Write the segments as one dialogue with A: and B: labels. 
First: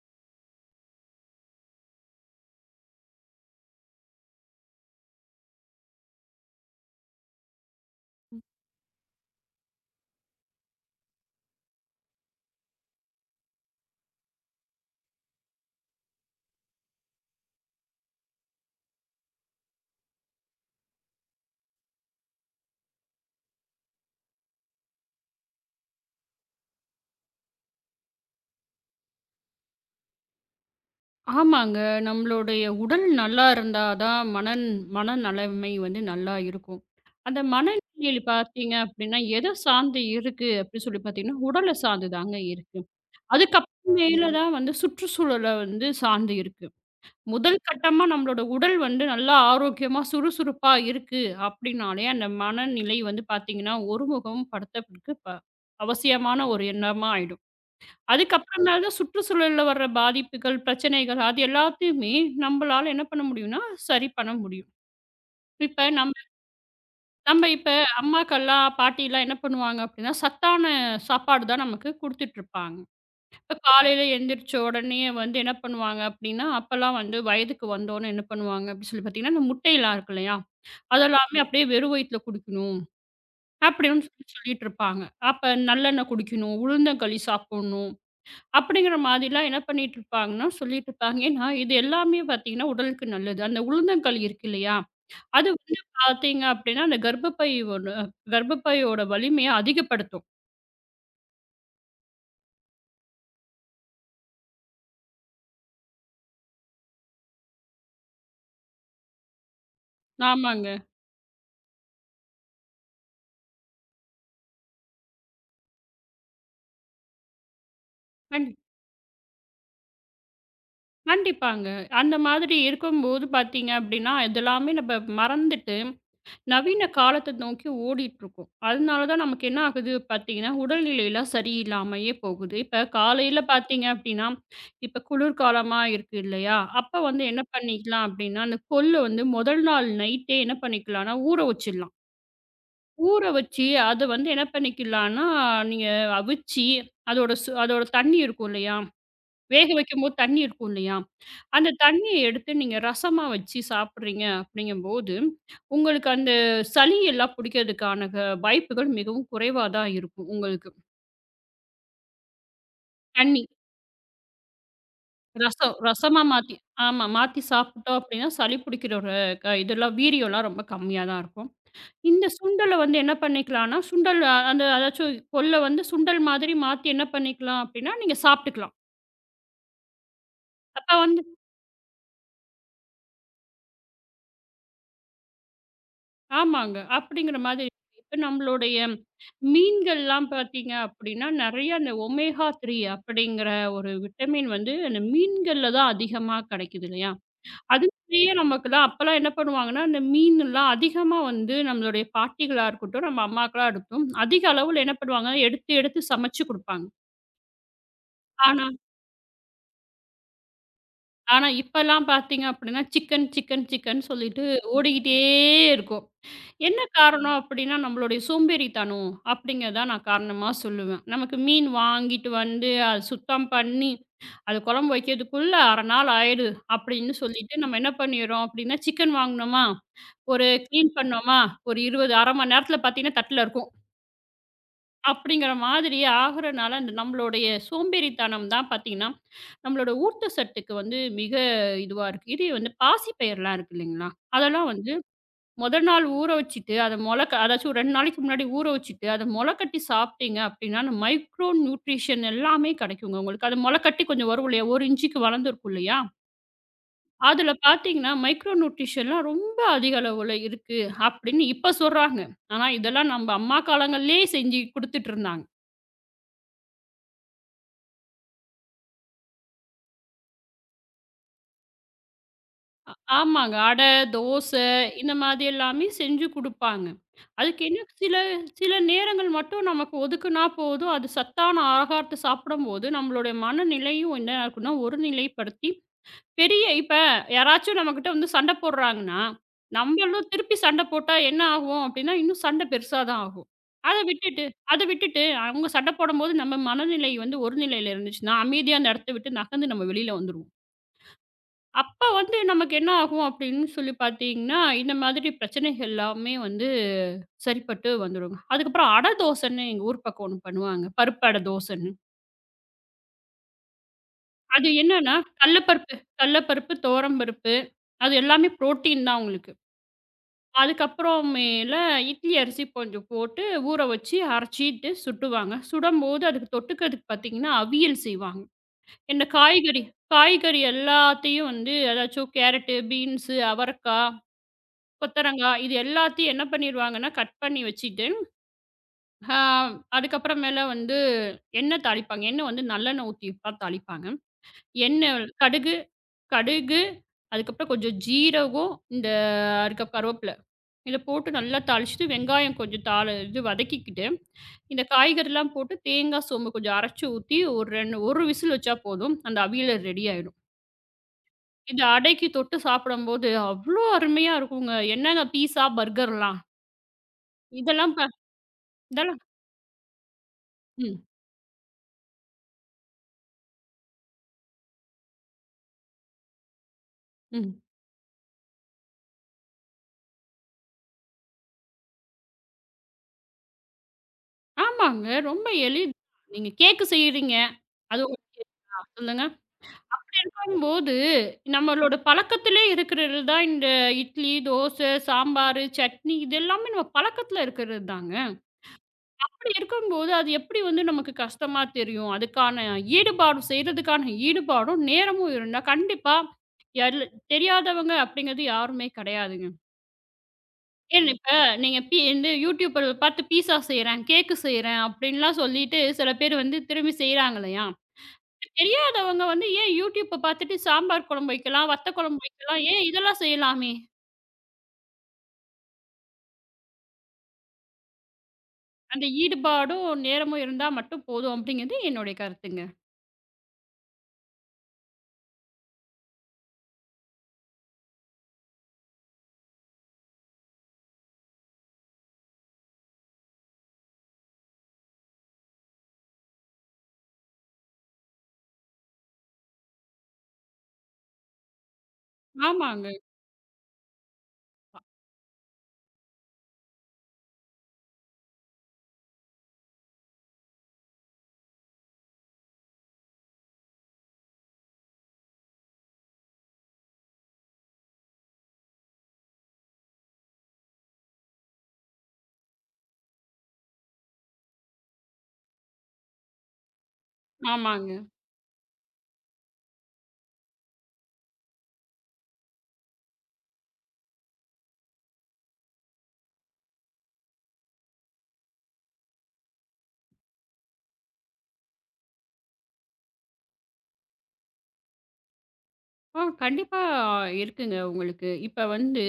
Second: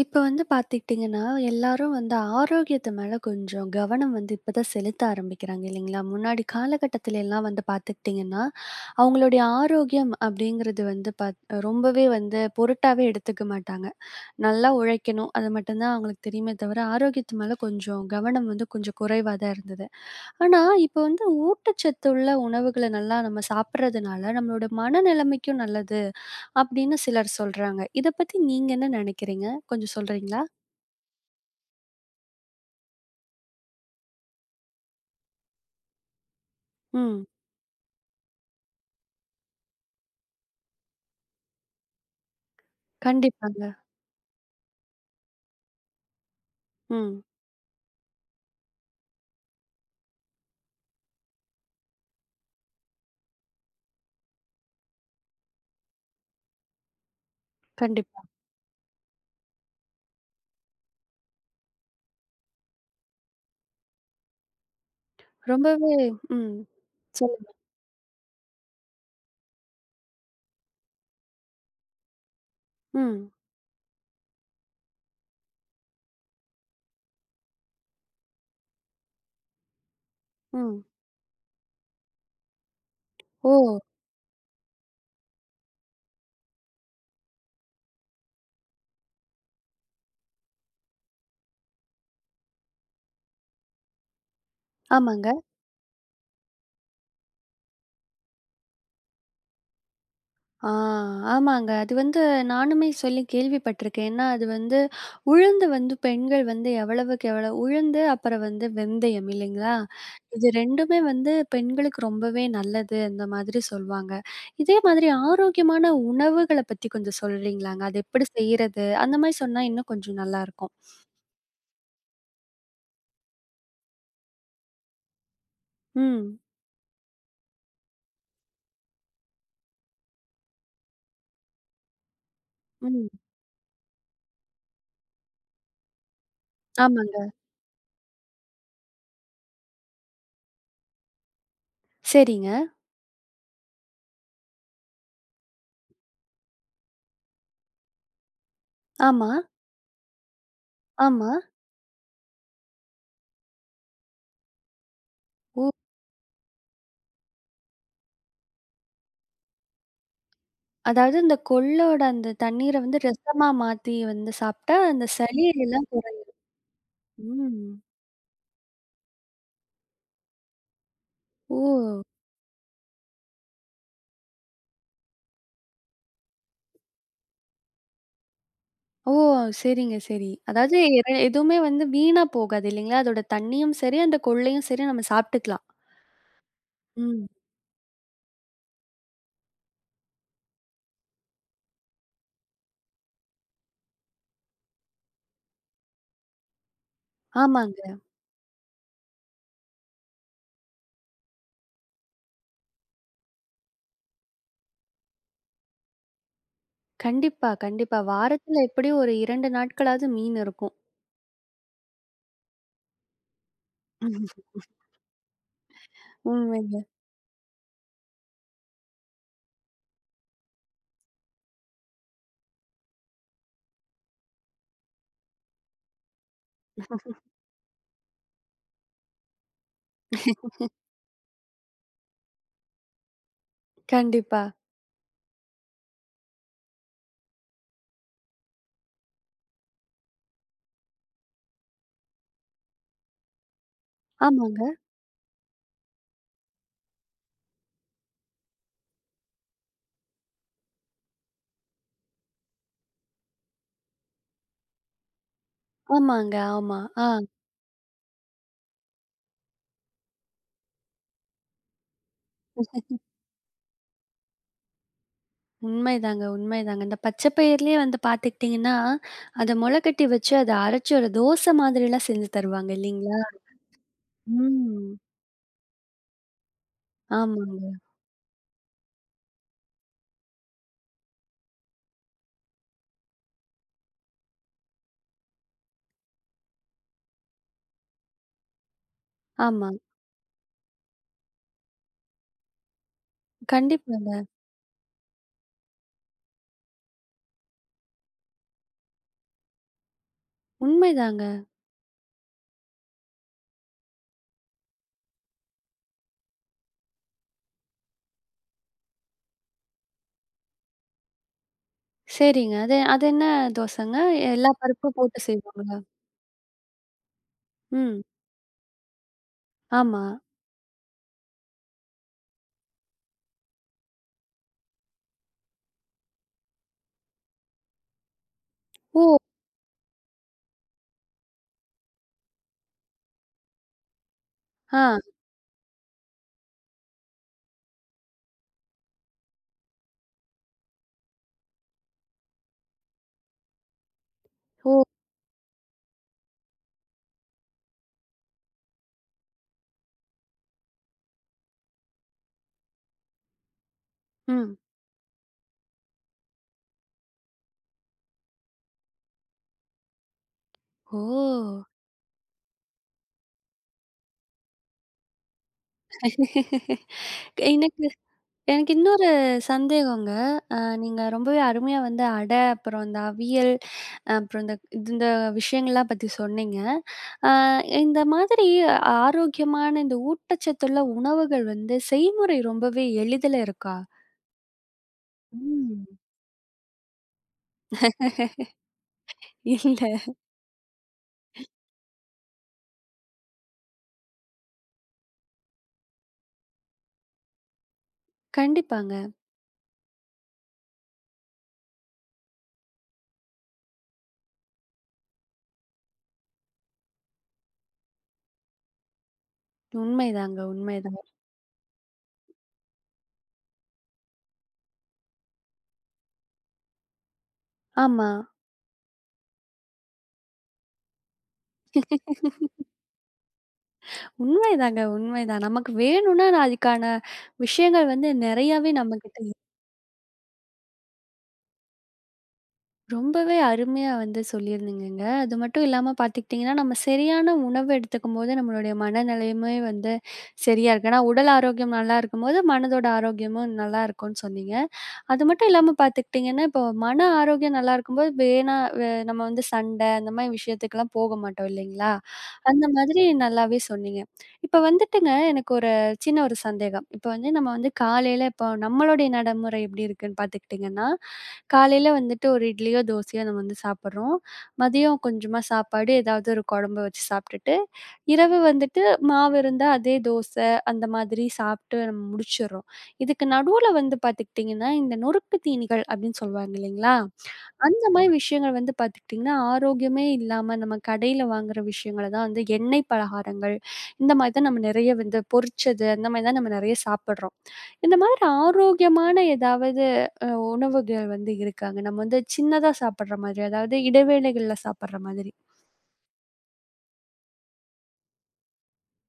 A: இப்ப வந்து பார்த்துக்கிட்டிங்கன்னா, எல்லாரும் வந்து ஆரோக்கியத்து மேல கொஞ்சம் கவனம் வந்து இப்ப தான் செலுத்த ஆரம்பிக்கிறாங்க இல்லைங்களா? முன்னாடி காலகட்டத்துல எல்லாம் வந்து பார்த்துக்கிட்டிங்கன்னா, அவங்களுடைய ஆரோக்கியம் அப்படிங்கிறது வந்து ரொம்பவே வந்து பொருட்டாவே எடுத்துக்க மாட்டாங்க. நல்லா உழைக்கணும், அது மட்டும் தான் அவங்களுக்கு தெரியுமே தவிர, ஆரோக்கியத்து மேல கொஞ்சம் கவனம் வந்து கொஞ்சம் குறைவா தான் இருந்தது. ஆனா, இப்ப வந்து ஊட்டச்சத்துள்ள உணவுகள நல்லா நம்ம சாப்பிடுறதுனால, நம்மளோட மனநிலைமைக்கும் நல்லது அப்படின்னு சிலர் சொல்றாங்க. இத பத்தி நீங்க என்ன நினைக்கிறீங்க? கொஞ்சம் சொல்றீங்களா?
B: ஆமாங்க. நம்மளுடைய உடல் நல்லா இருந்தா தான் மன நலமை வந்து நல்லா இருக்கும்.
A: ம்.
B: அந்த மனநிலையில் பார்த்தீங்க அப்படின்னா, எத சார்ந்து இருக்கு அப்படின்னு சொல்லி பார்த்தீங்கன்னா, உடல சார்ந்து தாங்க இருக்கு.
A: கண்டிப்பாங்க.
B: அதுக்கப்புறம் மேல தான் வந்து சுற்றுச்சூழல வந்து சார்ந்து இருக்கு.
A: ம்.
B: முதல் கட்டமா நம்மளோட உடல் வந்து நல்லா ஆரோக்கியமா, சுறுசுறுப்பா இருக்கு அப்படின்னாலே, அந்த மனநிலை வந்து பார்த்தீங்கன்னா, ஒருமுகம் படுத்தறதுக்கு அவசியமான ஒரு எண்ணமா ஆயிடும்.
A: கண்டிப்பா.
B: அதுக்கப்புறமேல தான் சுற்றுச்சூழல்ல வர்ற பாதிப்புகள், பிரச்சனைகள் அது எல்லாத்தையுமே நம்பளால என்ன பண்ண முடியும்னா, சரி பண்ண முடியும். இப்ப
A: ரொம்பவே
B: நம்ம
A: ம்.
B: நம்ம
A: சொல்லுங்க.
B: இப்ப அம்மாக்கள்லாம், பாட்டிலாம் என்ன பண்ணுவாங்க அப்படின்னா, சத்தான சாப்பாடு தான் நமக்கு குடுத்துட்டுருப்பாங்க.
A: ம்.
B: இப்ப காலையில எந்திரிச்ச உடனே வந்து என்ன பண்ணுவாங்க அப்படின்னா, அப்பலாம் வந்து வயதுக்கு வந்தோனே என்ன பண்ணுவாங்க அப்படின்னு சொல்லி பார்த்தீங்கன்னா, இந்த முட்டையெல்லாம் இருக்கு இல்லையா?
A: ம்.
B: அதெல்லாமே அப்படியே வெறும் வயித்துல குடிக்கணும்
A: ஓ!
B: அப்படின்னு சொல்லி சொல்லிட்டுருப்பாங்க. அப்ப நல்லெண்ணெய் குடிக்கணும், உளுந்தங்களி சாப்பிடணும். அப்படிங்கிற மாதிரிலாம் என்ன பண்ணிட்டு இருப்பாங்கன்னா, சொல்லிட்டு இருப்பாங்க. ஏன்னா, இது எல்லாமே பார்த்தீங்கன்னா, உடலுக்கு நல்லது. அந்த உளுந்தங்களி இருக்கு இல்லையா?
A: ஆமாங்க.
B: அது வந்து பார்த்தீங்க அப்படின்னா, அந்த கர்ப்பப்பையோட கர்ப்பப்பையோட வலிமைய அதிகப்படுத்தும்.
A: ஆ, ஆமாங்க. அது வந்து நானுமே சொல்லி கேள்விப்பட்டுருக்கேன். ஏன்னா, அது வந்து உளுந்து வந்து பெண்கள் வந்து எவ்வளவுக்கு எவ்வளோ உளுந்து அப்புறம் வந்து வெந்தயம் இல்லைங்களா? இது
B: ஆமாங்க.
A: 2மே வந்து பெண்களுக்கு ரொம்பவே நல்லது அந்த மாதிரி சொல்வாங்க. இதே மாதிரி ஆரோக்கியமான உணவுகள பத்தி கொஞ்சம் சொல்றீங்களாங்க? அது எப்படி
B: கண்
A: செய்றது? அந்த மாரி சொன்னா இன்னும் கொஞ்சம் நல்லாருக்கும்.
B: கண்டிப்பாங்க. அந்த மாதிரி இருக்கும்போது பார்த்தீங்க அப்படின்னா, இதெல்லாமே நம்ம மறந்துட்டு
A: ம்.
B: நவீன காலத்தை நோக்கி ஓடிட்டு இருக்கோம். அதனால தான் நமக்கு என்ன ஆகுது பார்த்தீங்கன்னா, உடல்நிலைலாம் சரியில்லாமயே போகுது. இப்ப
A: ம்.
B: காலையில பார்த்தீங்க அப்படின்னா, இப்ப குளிர்காலமா இருக்கு இல்லையா? அப்ப
A: ஆமாங்க.
B: வந்து என்ன பண்ணிக்கலாம் அப்படின்னா, அந்த கொள்ளு வந்து முதல் நாள் நைட்டே என்ன பண்ணிக்கலாம்னா, ஊற வச்சிடலாம்.
A: சரிங்க.
B: ஊற வச்சு அத வந்து என்ன பண்ணிக்கலாம்னா, நீங்க அவிச்சு அதோட தண்ணி இருக்கும் இல்லையா?
A: ஆமா,
B: வேக வைக்கும்போது தண்ணி இருக்கும் இல்லையா?
A: ஆமா.
B: அந்த தண்ணிய எடுத்து நீங்க ரசமா வச்சு சாப்பிடுறீங்க அப்படிங்கும்போது,
A: ஓ!
B: உங்களுக்கு அந்த சளி எல்லாம் புடிக்கிறதுக்கான வாய்ப்புகள் மிகவும் குறைவா தான் இருக்கும் உங்களுக்கு.
A: அதாவது இந்த கொள்ளோட அந்த தண்ணீர வந்து
B: தண்ணி,
A: ரசமா மாத்தி வந்து சாப்ட்டா, அந்த சளி
B: ரசம்
A: எல்லாம் குறை
B: ரசமா மாத்தி ஆமா மாத்தி
A: ம்.
B: சாப்பிட்டோம் அப்படின்னா, சளி புடிக்கிறோட இதெல்லாம் வீரியம்லாம் ரொம்ப கம்மியா தான் இருக்கும்.
A: ஓ!
B: இந்த சுண்டல வந்து என்ன பண்ணிக்கலாம்னா, அந்த அதாச்சும் கொள்ள வந்து சுண்டல் மாதிரி மாத்தி என்ன பண்ணிக்கலாம் அப்படின்னா, நீங்க சாப்பிட்டுக்கலாம்.
A: ஓ! சரிங்க, சரி. அதாவது
B: அப்ப
A: எது
B: வந்து
A: எதுவுமே வந்து வீணா போகாது இல்லைங்களா? அதோட தண்ணியும் சரி, அந்த கொள்ளையும் சரி நம்ம சாப்ட்டுக்கலாம்.
B: ஆமாங்க.
A: ம்.
B: அப்படிங்கிற மாதிரி இப்ப நம்மளுடைய மீன்கள்லாம் பார்த்தீங்க அப்படின்னா, நெறைய அந்த ஒமேகா 3 அப்படிங்கிற ஒரு விட்டமின் வந்து அந்த மீன்கள்ல தான் அதிகமா கெடைக்குது இல்லையா?
A: ஆமாங்க.
B: அதுலயே நமக்குலாம் அப்பலாம் என்ன பண்ணுவாங்கன்னா, அந்த மீன்லாம் அதிகமா வந்து நம்மளுடைய பாட்டிகளா இருக்கட்டும், நம்ம அம்மாக்களா இருக்கட்டும், அதிக அளவுல என்ன பண்ணுவாங்க, எடுத்து எடுத்து சமைச்சு குடுப்பாங்க.
A: கண்டிப்பா, கண்டிப்பா. வாரத்துல
B: ஆனா
A: எப்படியும் ஒரு 2 நாட்களாவது மீன் இருக்கும்.
B: ஆனா இப்பலாம் பார்த்தீங்க அப்படின்னா, சிக்கன் சிக்கன் சிக்கன் சொல்லிட்டு ஓடிக்கிட்டே இருக்கும்.
A: உண்மைங்க.
B: என்ன காரணம் அப்படின்னா, நம்மளுடைய சோம்பேறித்தனம் அப்படிங்கிறத நான் காரணமா சொல்லுவேன். நமக்கு மீன் வாங்கிட்டு வந்து, அத சுத்தம் பண்ணி, அது குழம்பு வைக்கிறதுக்குள்ள 1/2 நாள் ஆயிடுது அப்படின்னு சொல்லிட்டு நம்ம என்ன பண்ணிடுறோம் அப்படின்னா, சிக்கன் வாங்குனோமா, ஒரு கிளீன் பண்ணோமா, ஒரு 20 1/2 மணி நேரத்தில பார்த்தீங்கன்னா தட்டில இருக்கும்.
A: கண்டிப்பா.
B: அப்படிங்கிற மாதிரி ஆகுறனால, அந்த நம்மளுடைய சோம்பேறித்தனம் தான் பார்த்தீங்கன்னா, நம்மளோட ஊட்டச்சத்துக்கு வந்து மிக இதுவா இருக்கு. இதே வந்து பாசிப்பயிர்லாம் இருக்கு இல்லைங்களா?
A: ஆமாங்க,
B: அதெல்லாம் வந்து மொதல் நாள் ஊற வச்சுட்டு, அத மொள க அதாச்சும் 2 நாளைக்கு முன்னாடி ஊற வச்சுட்டு, அத மொளக்கட்டி சாப்பிட்டீங்க அப்படின்னா, அந்த மைக்ரோ நியூட்ரிஷன் எல்லாமே கெடைக்குங்க உங்களுக்கு. அது மொளக்கட்டி கொஞ்சம் வரும் இல்லையா? 1 இன்ச்சுக்கு வளர்ந்துருக்கும் இல்லையா?
A: ஆமாங்க, ஆமா. ஆ.
B: அதில பார்த்தீங்கன்னா, மைக்ரோ நியூட்ரிஷன்லாம் ரொம்ப அதிக அளவுல இருக்கு அப்படின்னு இப்ப சொல்றாங்க. ஆனா இதெல்லாம் நம்ப அம்மா காலங்கள்லயே செஞ்சு குடுத்துட்டுருந்தாங்க.
A: உண்மைதாங்க, உண்மைதாங்க. இந்த பச்சை பயிர்லயே வந்து பார்த்துக்கிட்டீங்கன்னா, அத மொள கட்டி வச்சு அத அரைச்சு ஒரு தோசை மாதிரிலாம் செஞ்சு தருவாங்க இல்லீங்களா?
B: ஆமாங்க. அடை, தோசை
A: ம்.
B: இந்த மாதிரி எல்லாமே செஞ்சு குடுப்பாங்க. அதுக்கு
A: ஆமாங்க.
B: என்ன சில சில நேரங்கள் மட்டும் நமக்கு ஒதுக்குனா போதும். அது சத்தான ஆகாரத்த சாப்பிடும்போது, நம்மளுடைய மனநிலையும் என்ன இருக்குன்னா, ஒரு நிலைப்படுத்தி பெரிய இப்ப யாராச்சும் நம்மகிட்ட வந்து சண்டை போடுறாங்கன்னா,
A: ஆமா.
B: நம்மளும் திருப்பி சண்டை போட்டா என்ன ஆகும் அப்படின்னா, இன்னும் சண்டை பெருசா தான் ஆகும். அத
A: கண்டிப்பாங்க.
B: விட்டுட்டு அத விட்டுட்டு அவங்க சண்டை போடும்போது நம்ம மனநிலை வந்து ஒரு நிலையில இருந்துச்சுன்னா, அமைதியா அந்த இடத்த விட்டு நகர்ந்து நம்ம வெளியில வந்துருவோம்.
A: உண்மைதாங்க.
B: அப்ப வந்து நமக்கு என்ன ஆகும் அப்படின்னு சொல்லி பார்த்தீங்கன்னா, இந்த மாதிரி பிரச்சனைகள் எல்லாமே வந்து சரிப்பட்டு வந்துருங்க. அதுக்கப்புறம் அட தோசைன்னு எங்க ஊர் பக்கம் ஒண்ணு பண்ணுவாங்க. பருப்பு அட தோசைன்னு.
A: சரிங்க. அது அது என்ன தோசைங்க? எல்லா
B: அது
A: பருப்பும்
B: என்னன்னா
A: போட்டு
B: கடல
A: செய்வாங்களா?
B: பருப்பு கடல பருப்பு, துவரம் பருப்பு
A: ம்.
B: அது எல்லாமே புரோட்டீன் தான் உங்களுக்கு.
A: ஆமா.
B: அதுக்கப்புறமேல இட்லி அரிசி கொஞ்சம் போட்டு ஊற வச்சு அரைச்சிட்டு சுடுவாங்க. சுடும்போது அதுக்கு தொட்டுக்கிறதுக்கு பார்த்தீங்கன்னா, அவியல் செய்வாங்க.
A: ஓ!
B: இந்த காய்கறி காய்கறி எல்லாத்தையும் வந்து அதாச்சும் கேரட்டு, பீன்ஸு, அவரைக்கா
A: ஆ.
B: கொத்தவரங்காய் இது எல்லாத்தையும் என்ன பண்ணிருவாங்கன்னா, கட் பண்ணி வச்சுட்டு, ஆ அதுக்கப்புறமேல வந்து எண்ணெய் தாளிப்பாங்க. எண்ணெய் வந்து நல்லெண்ணெய் ஊத்தி தான் தாளிப்பாங்க.
A: ஓ!
B: எண்ணெய், கடுகு கடுகு, அதுக்கப்புறம் கொஞ்சம் ஜீரகம், இந்த அதுக்கு கருவேப்பில இத போட்டு நல்லா தாளிச்சுட்டு, வெங்காயம் கொஞ்சம் தாள இது வதக்கிக்கிட்டு,
A: ம்.
B: இந்த காய்கறிலாம் போட்டு தேங்காய், சோம்பு கொஞ்சம் அரைச்சு ஊத்தி, ஒரு 2 1 விசில் வச்சா போதும். அந்த அவியல் ரெடி ஆயிடும்.
A: ஓ!
B: இது அடைக்கு தொட்டு சாப்பிடும்போது அவ்ளோ அருமையா இருக்குங்க. என்னென்ன பீஸா, பர்கர்லாம்
A: எனக்கு
B: இதெல்லாம் ப
A: எனக்கு இன்னொரு
B: இதெல்லாம்
A: சந்தேகங்க.
B: ம்.
A: நீங்க ரொம்பவே அருமையா வந்து அடை, அப்புறம் இந்த அவியல், அப்புறம் இந்த இந்த விஷயங்கள்லாம் பத்தி சொன்னீங்க. அ
B: ம்.
A: இந்த மாதிரி ஆரோக்கியமான இந்த ஊட்டச்சத்துள்ள உணவுகள் வந்து செய்முறை ரொம்பவே எளிதில இருக்கா?
B: ஆமாங்க. ரொம்ப
A: ம்.
B: எளிது. நீங்க கேக்கு செய்றீங்க. அது உங்களுக்கு தெரியுமா? சொல்லுங்க.
A: இல்ல.
B: பண்ணும்போது நம்மளோட பழக்கத்திலே இருக்கிறது தான் இந்த இட்லி, தோசை, சாம்பாரு, சட்னி இது எல்லாமே நம்ம பழக்கத்தில இருக்கிறது தாங்க.
A: கண்டிப்பாங்க.
B: அப்படி இருக்கும்போது அது எப்படி வந்து நமக்கு கஷ்டமா தெரியும்? அதுக்கான ஈடுபாடும் செய்றதுக்கான ஈடுபாடும், நேரமும் இருந்தா கண்டிப்பா எல் தெரியாதவங்க அப்படிங்கிறது யாருமே கிடையாதுங்க.
A: உண்மைதாங்க, உண்மைதான்.
B: ஏன் இப்ப நீங்க இந்த யூடியூபர் பார்த்து பீஸா செய்றேன், கேக்கு செய்றேன் அப்டின்லாம் சொல்லிட்டு சில பேர் வந்து திரும்பி செய்றாங்கல்லையா?
A: ஆமா.
B: தெரியாதவங்க வந்து ஏன் யூடியூப்ப பார்த்துட்டு சாம்பார் குழம்பு வைக்கலாம், வத்த குழம்பு வைக்கலாம், ஏன் இதெல்லாம் செய்யலாமே?
A: உண்மைதாங்க, உண்மைதான். நமக்கு வேணும்னா நான் அதுக்கான விஷயங்கள் வந்து நெறையாவே
B: அந்த
A: நம்மகிட்ட
B: ஈடுபாடும், நேரமும் இருந்தா மட்டும் போதும் அப்டிங்கிறது என்னுடைய கருத்துங்க.
A: ரொம்பவே அருமையா வந்து சொல்லியிருந்தீங்கங்க. அது மட்டும் இல்லாம பார்த்துக்கிட்டிங்கன்னா, நம்ம சரியான உணவு எடுத்துக்கும்போது நம்மளுடைய மனநிலையுமே வந்து சரியா இருக்கு. ஏன்னா உடல் ஆரோக்கியம் நல்லா இருக்கும்போது, மனதோட ஆரோக்கியமும் நல்லா இருக்கும்னு சொன்னீங்க. அது மட்டும் இல்லாம பார்த்துக்கிட்டிங்கன்னா, இப்போ மன ஆரோக்கியம் நல்லா இருக்கும்போது வேணா வ நம்ம வந்து சண்டை அந்த மாரி விஷயத்துக்குலாம் போக மாட்டோம் இல்லைங்களா? அந்த
B: ஆமாங்க,
A: மாதிரி நல்லாவே சொன்னீங்க. இப்ப வந்துட்டுங்க எனக்கு ஒரு சின்ன ஒரு சந்தேகம். இப்ப வந்து நம்ம வந்து காலையில இப்போ நம்மளுடைய நடைமுறை எப்படி இருக்குன்னு பார்த்துக்கிட்டிங்கன்னா, காலையில வந்துட்டு ஒரு இட்லியோ, தோசையோ நம்ம வந்து சாப்பிடுறோம். மதியம் கொஞ்சமா சாப்பாடு, ஏதாவது ஒரு குழம்பு வச்சு சாப்பிட்டுட்டு, இரவு வந்துட்டு மாவு இருந்தா அதே தோசை அந்த மாதிரி சாப்பிட்டு நம்ம முடிச்சிடுறோம். இதுக்கு நடுவுல வந்து பார்த்துக்கிட்டிங்கன்னா, இந்த நொறுக்கு தீனிகள் அப்படின்னு சொல்லுவாங்க இல்லைங்களா? அந்த ஆமா.
B: ஆமாங்க.
A: மாரி விஷயங்கள் வந்து பார்த்துக்கிட்டிங்கன்னா, ஆரோக்கியமே இல்லாம நம்ம கடையில வாங்குற விஷயங்கள தான் வந்து எண்ணெய் பலகாரங்கள், இந்த மாதிரி தான் நம்ம நிறைய வந்து பொரிச்சது, அந்த மாதிரி தான் நம்ம நிறைய சாப்பிடுறோம். இந்த மாதிரி ஆரோக்கியமான ஏதாவது அ உணவுகள் வந்து இருக்காங்க. நம்ம வந்து சின்னதா சாப்பிடுற மாதிரி, அதாவது இடைவேளைகள்ல சாப்பிடுற மாதிரி.
B: ஆ கண்டிப்பா இருக்குங்க உங்களுக்கு. இப்ப வந்து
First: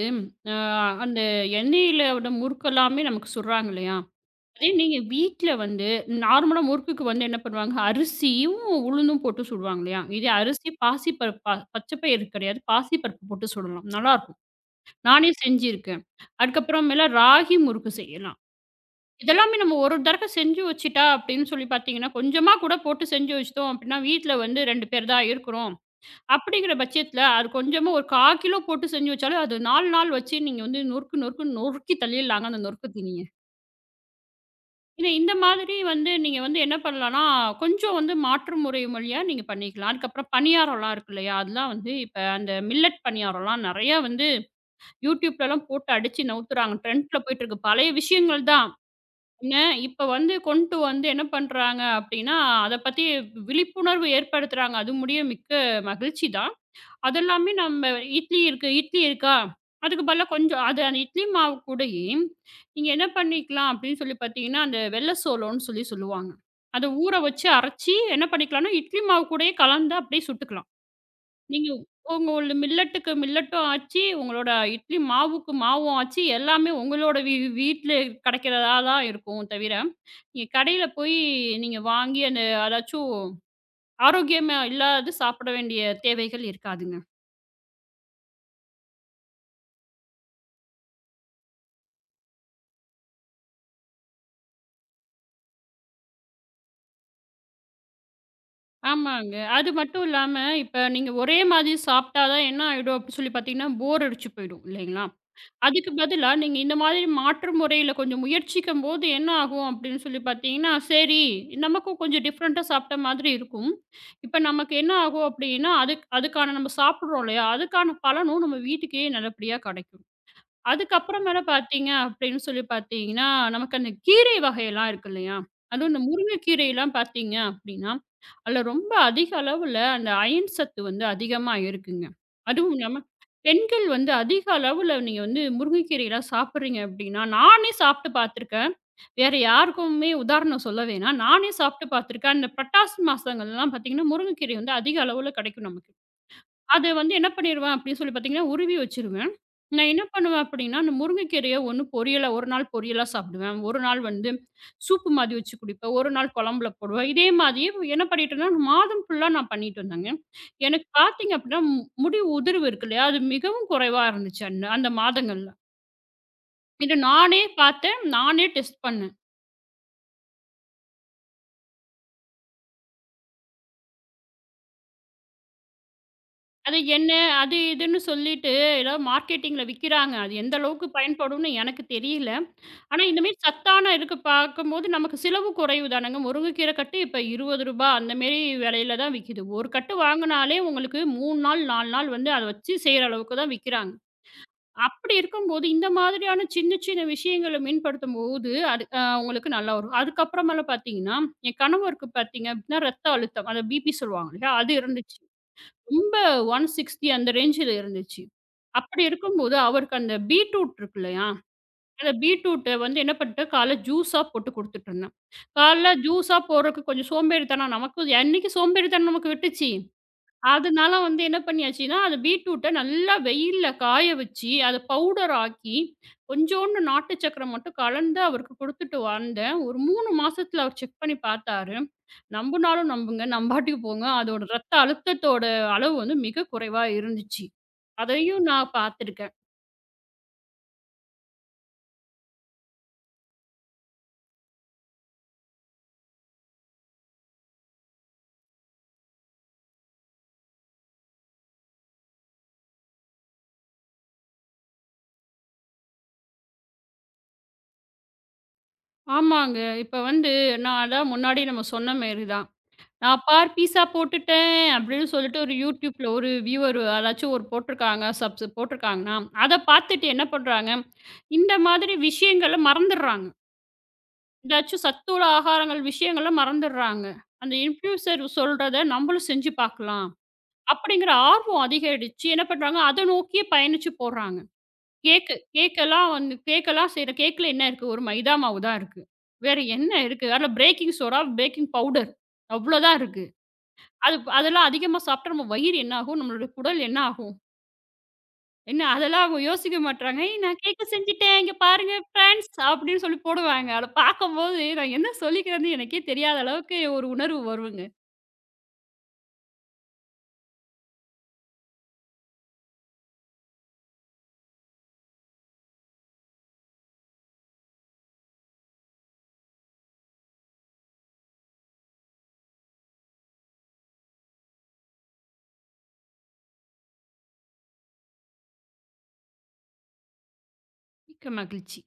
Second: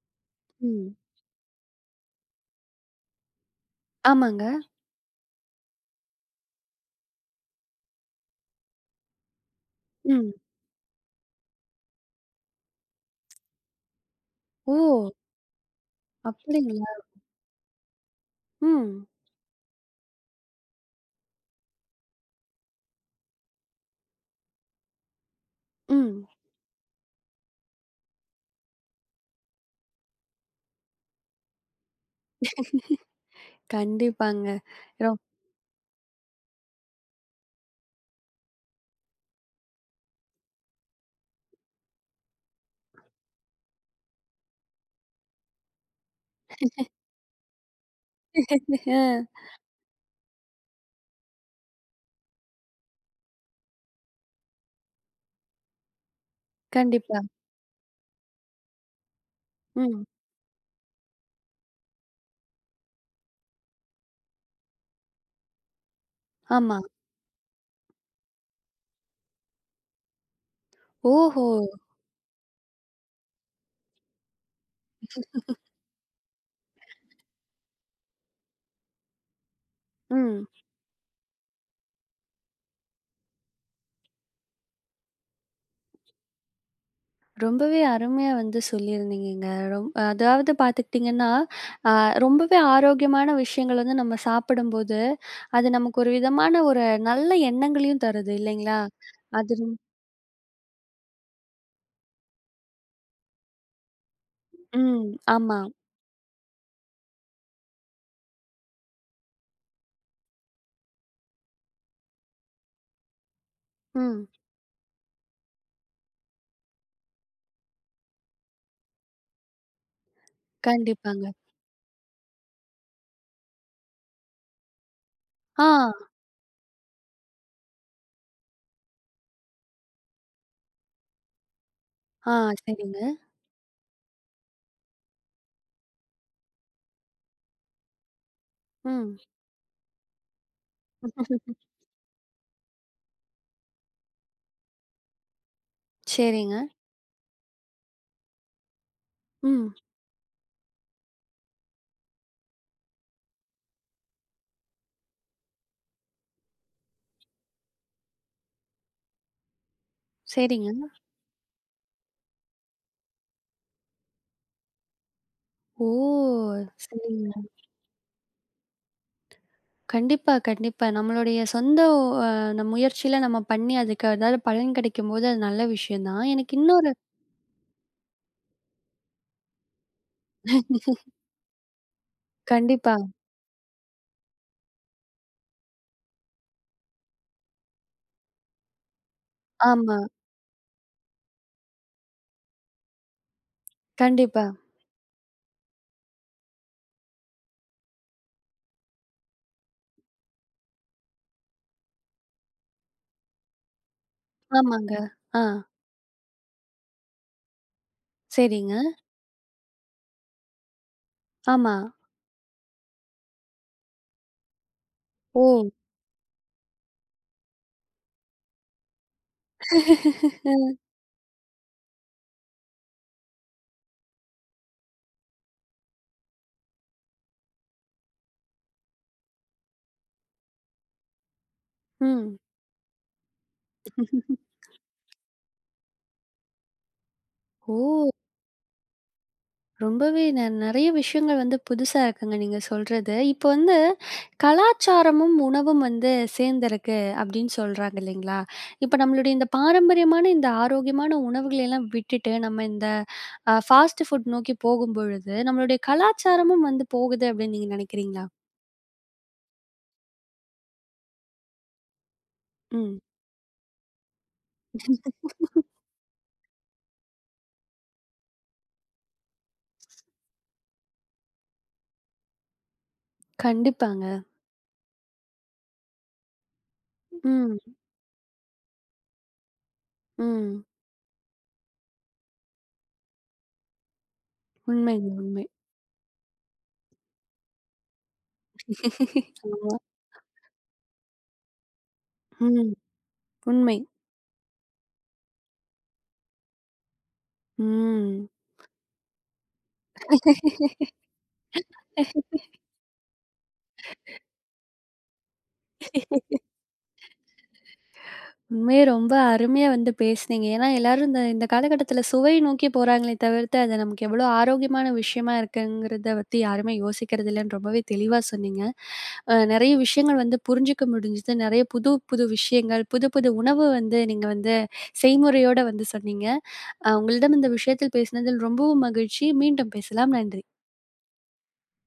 B: அ
A: ம்.
B: அந்த எண்ணெயில விட முறுக்கெல்லாமே நமக்கு சுடுறாங்க இல்லையா?
A: ஆமாங்க.
B: அதே நீங்க வீட்ல வந்து நார்மலா முறுக்குக்கு வந்து என்ன பண்ணுவாங்க, அரிசியும், உளுந்தும் போட்டு சுடுவாங்க இல்லையா? இதே
A: ம்.
B: அரிசி, பாசிப்பருப்பு பச்சை பயிறு கிடையாது. பாசிப்பருப்பு போட்டு சுடலாம். நல்லாருக்கும்.
A: ஓ!
B: நானே செஞ்சிருக்கேன்.
A: அப்படிங்களா?
B: அதுக்கப்புறமேல ராகி முறுக்கு செய்யலாம்.
A: ம்.
B: இதெல்லாமே நம்ம ஒரு தடவை செஞ்சு வச்சுட்டா அப்படின்னு சொல்லி பார்த்தீங்கன்னா, கொஞ்சமா கூட போட்டு செஞ்சு வச்சுட்டோம் அப்படின்னா, வீட்ல வந்து 2 பேர் தான் இருக்கிறோம்.
A: ம்.
B: அப்படிங்கிற பட்சத்தில அது கொஞ்சமா ஒரு 1/4 கிலோ போட்டு செஞ்சு வச்சாலும், அது 4 நாள் வச்சு நீங்க வந்து நொறுக்கு நொறுக்குன்னு நொறுக்கி தள்ளிடலாங்க அந்த நொறுக்கு தீனிய.
A: கண்டிப்பாங்க.
B: இல்ல
A: ரொம்
B: இந்த மாதிரி வந்து நீங்க வந்து என்ன பண்ணலாம்னா, கொஞ்சம் வந்து மாற்று முறை வழியா நீங்க பண்ணிக்கலாம். அதுக்கப்புறம் பணியாரம்லாம் இருக்கு இல்லையா? அதெல்லாம் வந்து இப்ப அந்த மில்லட் பணியாரம்லாம் நெறையா வந்து யூடியூப்லலாம் போட்டு அடிச்சு நவுத்துறாங்க. ட்ரெண்ட்ல போயிட்டுருக்கு. பழைய விஷயங்கள் தான்.
A: அ
B: என்ன இப்ப வந்து கொண்டு வந்து என்ன பண்றாங்க அப்டின்னா, அத பத்தி விழிப்புணர்வு ஏற்படுத்துறாங்க. அது முடிய மிக்க மகிழ்ச்சி தான்.
A: கண்டிப்பா.
B: அதெல்லாமே நம்ம இட்லி இருக்கா?
A: ம்.
B: அதுக்கு பதிலா கொஞ்சம் அது அந்த இட்லி மாவு கூடயே, நீங்க என்ன பண்ணிக்கலாம் அப்படின்னு சொல்லி பார்த்தீங்கன்னா, அந்த வெள்ள சோளம்ன்னு சொல்லி சொல்லுவாங்க.
A: ஆமா.
B: அத ஊற வச்சு அரைச்சு என்ன பண்ணிக்கலாம்னா, இட்லி மாவு கூடயே கலந்து அப்படியே சுட்டுக்கலாம்.
A: ஓஹோ!
B: நீங்க உங்களோட மில்லட்டுக்கு மில்லட்டும் ஆச்சு, உங்களோட இட்லி மாவுக்கு மாவும் ஆச்சு. எல்லாமே உங்களோட வீட்ல கிடைக்கிறதா தான் இருக்கும் தவிர,
A: ம்.
B: நீங்க கடையில போய் நீங்க வாங்கி அந்த அதாச்சும் ஆரோக்கியமா இல்லாதது சாப்பிட வேண்டிய தேவைகள் இருக்காதுங்க.
A: ரொம்பவே அருமையா வந்து சொல்லியிருந்தீங்கங்க. அதாவது பார்த்துக்கிட்டிங்கன்னா, அ ரொம்பவே ஆரோக்கியமான விஷயங்கள் வந்து நம்ம சாப்பிடும்போது, அது நமக்கு ஒரு விதமான ஒரு நல்ல எண்ணங்களையும் தருது இல்லைங்களா?
B: ஆமாங்க.
A: அது
B: அது
A: ரொம்
B: மட்டும் இல்லாம, இப்ப நீங்க ஒரே மாதிரி சாப்பிட்டா தான் என்ன ஆயிடும் அப்டி சொல்லி பார்த்தீங்கன்னா, போர் அடிச்சு போயிடும் இல்லைங்களா?
A: ம். ஆமா.
B: அதுக்கு பதிலா நீங்க இந்த மாதிரி மாற்று முறையில கொஞ்சம் முயற்சிக்கும்போது என்ன ஆகும் அப்படின்னு சொல்லி பார்த்தீங்கன்னா, சரி நமக்கும் கொஞ்சம் டிஃப்ரெண்ட்டா சாப்பிட்ட மாதிரி இருக்கும்.
A: ம்.
B: இப்ப நமக்கு என்ன ஆகும் அப்படின்னா, அதுக்கான நம்ம சாப்பிடுறோம் இல்லையா? அதுக்கான பலனும் நம்ம வீட்டுக்கே நல்லபடியா கிடைக்கும்.
A: கண்டிப்பாங்க.
B: அதுக்கப்புறமேல பார்த்தீங்க அப்படின்னு சொல்லி பார்த்தீங்கன்னா, நமக்கு அந்த கீரை வகையெல்லாம் இருக்கு இல்லையா?
A: ஆ,
B: அதுவும் இந்த முருங்கைக்கீரைலாம் பார்த்தீங்க அப்படின்னா அதுல ரொம்ப அதிக அளவுல அந்த அயன் சத்து வந்து அதிகமா இருக்குங்க.
A: ஆ
B: அதுவும் இல்லாம
A: சரிங்க.
B: பெண்கள் வந்து அதிக அளவுல நீங்க வந்து முருங்கைக்கீரைலாம் சாப்பிடுறீங்க அப்படின்னா, நானே சாப்பிட்டு பார்த்துருக்கேன்.
A: ம்.
B: வேற யாருக்குமே உதாரணம் சொல்ல வேணாம். நானே சாப்பிட்டு பார்த்துருக்கேன். அந்த புரட்டாசி மாசங்கள்லாம் பார்த்தீங்கன்னா, முருங்கைக்கீரை வந்து அதிக அளவுல கிடைக்கும் நமக்கு.
A: சரிங்க.
B: அது வந்து என்ன பண்ணிருவேன் அப்படின்னு சொல்லி பார்த்தீங்கன்னா, உருவி வச்சுருவேன்.
A: ம்.
B: நான் என்ன பண்ணுவேன் அப்படின்னா, அந்த முருங்கைக்கீரைய ஒண்ணு பொரியலா ஒரு நாள் பொரியலா சாப்பிடுவேன். ஒரு நாள் வந்து சூப்பு மாதிரி வச்சு குடிப்பேன். ஒரு நாள் குழம்புல போடுவேன். இதே மாதிரியே என்ன பண்ணிட்டேன்னா, மாதம் ஃபுல்லா நான் பண்ணிட்டு வந்தேங்க.
A: சரிங்க.
B: எனக்கு பார்த்தீங்க அப்படின்னா, முடி உதிர்வு இருக்கு இல்லையா? அது மிகவும் குறைவா இருந்துச்சு அந்த அந்த மாதங்கள்ல.
A: ஓ!
B: இத நானே
A: சரிங்க.
B: பார்த்தேன். நானே டெஸ்ட் பண்ணேன்.
A: கண்டிப்பா, கண்டிப்பா. நம்மளுடைய சொந்த அ நம் முயற்சியில நம்ம பண்ணி அதுக்கு ஏதாவது பலன் கிடைக்கும்போது அது நல்ல விஷயம் தான். எனக்கு
B: அது
A: இன்னொரு
B: என்ன? அது இதுன்னு சொல்லிட்டு ஏதோ மார்க்கெட்டிங்ல விக்கிறாங்க. அது எந்த அளவுக்கு பயன்படும்னு எனக்கு தெரியல.
A: கண்டிப்பா.
B: ஆனா, இந்த மாரி சத்தான இருக்கு பார்க்கும்போது நமக்கு செலவு குறைவு தானங்க. முருங்கைக்கீரை கட்டு இப்ப ரூ. 20 அந்த மாரி விலையில தான் விக்குது. ஒரு
A: ஆமா.
B: கட்டு வாங்குனாலே உங்களுக்கு 3 நாள், 4 நாள் வந்து அத வச்சு செய்ற அளவுக்கு தான் விக்கிறாங்க.
A: கண்டிப்பா.
B: அப்படி இருக்கும்போது இந்த மாதிரியான சின்ன சின்ன விஷயங்கள மேம்படுத்தும்போது, அது அ உங்களுக்கு நல்லா வரும். அதுக்கப்புறமேல பார்த்தீங்கன்னா, என் கணவருக்கு பார்த்தீங்க அப்படின்னா, ரத்த அழுத்தம். அத பிபி சொல்லுவாங்க இல்லையா? அது
A: ஆமாங்க.
B: இருந்துச்சு.
A: ஆ
B: ரொம்ப 160 அந்த ரேஞ்சுல இருந்துச்சு.
A: சரிங்க.
B: அப்படி இருக்கும்போது, அவருக்கு அந்த பீட்ரூட் இருக்கு இல்லையா?
A: ஆமா.
B: அந்த பீட்ரூட்ட வந்து என்ன பண்ணிட்டேன், காலைல ஜூஸா போட்டு குடுத்துட்டுருந்தேன்.
A: ஓ!
B: காலைல ஜூஸா போடுறக்கு கொஞ்சம் சோம்பேறித்தனம் நமக்கும் என்னைக்கு சோம்பேறித்தனம் நமக்கு விட்டுச்சு? அதனால வந்து என்ன பண்ணியாச்சுன்னா, அத பீட்ரூட்ட நல்லா வெயில்ல காய வச்சு, அத பவுடர் ஆக்கி, கொஞ்சோண்டு நாட்டு சர்க்கரை மட்டும் கலந்து அவருக்கு குடுத்துட்டு வந்தேன். ஒரு 3 மாசத்துல அவர் செக் பண்ணி பார்த்தாரு.
A: ம்.
B: நம்புனாலும் நம்புங்க, நம்பாட்டிக்கு போங்க. அதோட ரத்த அழுத்தத்தோட அளவு வந்து மிக குறைவா இருந்துச்சு.
A: ஓ!
B: அதையும் நான் பார்த்துருக்கேன்.
A: ரொம்பவே நெறைய விஷயங்கள் வந்து புதுசா இருக்குங்க நீங்க சொல்றது. இப்போ வந்து கலாச்சாரமும், உணவும் வந்து சேர்ந்திருக்கு அப்படின்னு சொல்றாங்க இல்லைங்களா? இப்ப நம்மளுடைய இந்த பாரம்பரியமான இந்த ஆரோக்கியமான உணவுகளெல்லாம் விட்டுட்டு நம்ம இந்த ஃபாஸ்ட் ஃபுட் நோக்கி போகும்பொழுது, நம்மளுடைய கலாச்சாரமும் வந்து போகுது அப்படின்னு நீங்க நினைக்கிறீங்களா?
B: ஆமாங்க. இப்ப வந்து நான் அதான் முன்னாடி நம்ம சொன்ன மாரி தான்.
A: ம்.
B: நான் பீஸா போட்டுட்டேன் அப்படின்னு சொல்லிட்டு ஒரு யூடியூப்ல ஒரு வியூவர் யாராச்சும் ஒரு போட்டிருக்காங்க சப்ஸ் போட்டிருக்காங்கன்னா அதை பார்த்துட்டு என்ன பண்றாங்க இந்த மாதிரி விஷயங்களை மறந்துடுறாங்க
A: கண்டிப்பாங்க.
B: ஏதாச்சும் சத்துள்ள ஆகாரங்கள் விஷயங்களை மறந்துடுறாங்க அந்த
A: ம்,
B: இன்ஃபியூசர் சொல்றத நம்மளும் செஞ்சு பார்க்கலாம்
A: ம்.
B: அப்படிங்கிற ஆர்வம் அதிகரிச்சு என்ன பண்றாங்க அதை நோக்கியே பயணிச்சு போடுறாங்க
A: உண்மைங்க,
B: கேக்கு
A: உண்மை.
B: கேக்கெல்லாம் வந்து கேக்கெல்லாம் செய்யற கேக்ல என்ன இருக்கு ஒரு மைதா மாவு தான் இருக்கு வேற
A: ஆமா.
B: என்ன இருக்கு அதில் பேக்கிங் சோடா பேக்கிங் பவுடர்
A: ம்.
B: அவ்வளோதான் இருக்கு
A: உண்மை.
B: அதெல்லாம் அதிகமா சாப்பிட்டா நம்ம வயிறு என்ன ஆகும்? நம்மளுடைய குடல் என்ன ஆகும்?
A: ம்.
B: என்ன அதெல்லாம் அவங்க யோசிக்க மாட்றாங்க. "ஏய் நான் கேக்க செஞ்சுட்டேன். இங்க பாருங்க ஃபிரெண்ட்ஸ்" அப்படின்னு சொல்லி போடுவாங்க. அத பார்க்கும்போது நான் என்ன சொல்லிக்கிறேன்னு எனக்கே தெரியாத அளவுக்கு ஒரு உணர்வு வருங்க.
A: உண்மையே ரொம்ப அருமையா வந்து பேசுனீங்க. ஏன்னா, எல்லாரும் இந்த இந்த காலகட்டத்தில சுவை நோக்கி போறாங்களே தவிர்த்து, அது நமக்கு எவ்வளோ ஆரோக்கியமான விஷயமா இருக்குங்கிறத பத்தி யாருமே யோசிக்கிறது இல்லன்னு ரொம்பவே தெளிவா சொன்னீங்க. நெறைய விஷயங்கள் வந்து புரிஞ்சுக்க முடிஞ்சுது. நெறைய புது புது விஷயங்கள், புது புது உணவு வந்து நீங்க வந்து செய்முறையோட வந்து சொன்னீங்க. உங்களிடம் இந்த விஷயத்தில் பேசினதில் ரொம்பவும் மகிழ்ச்சி. மீண்டும் பேசலாம். நன்றி.
B: மிக்க மகிழ்ச்சி.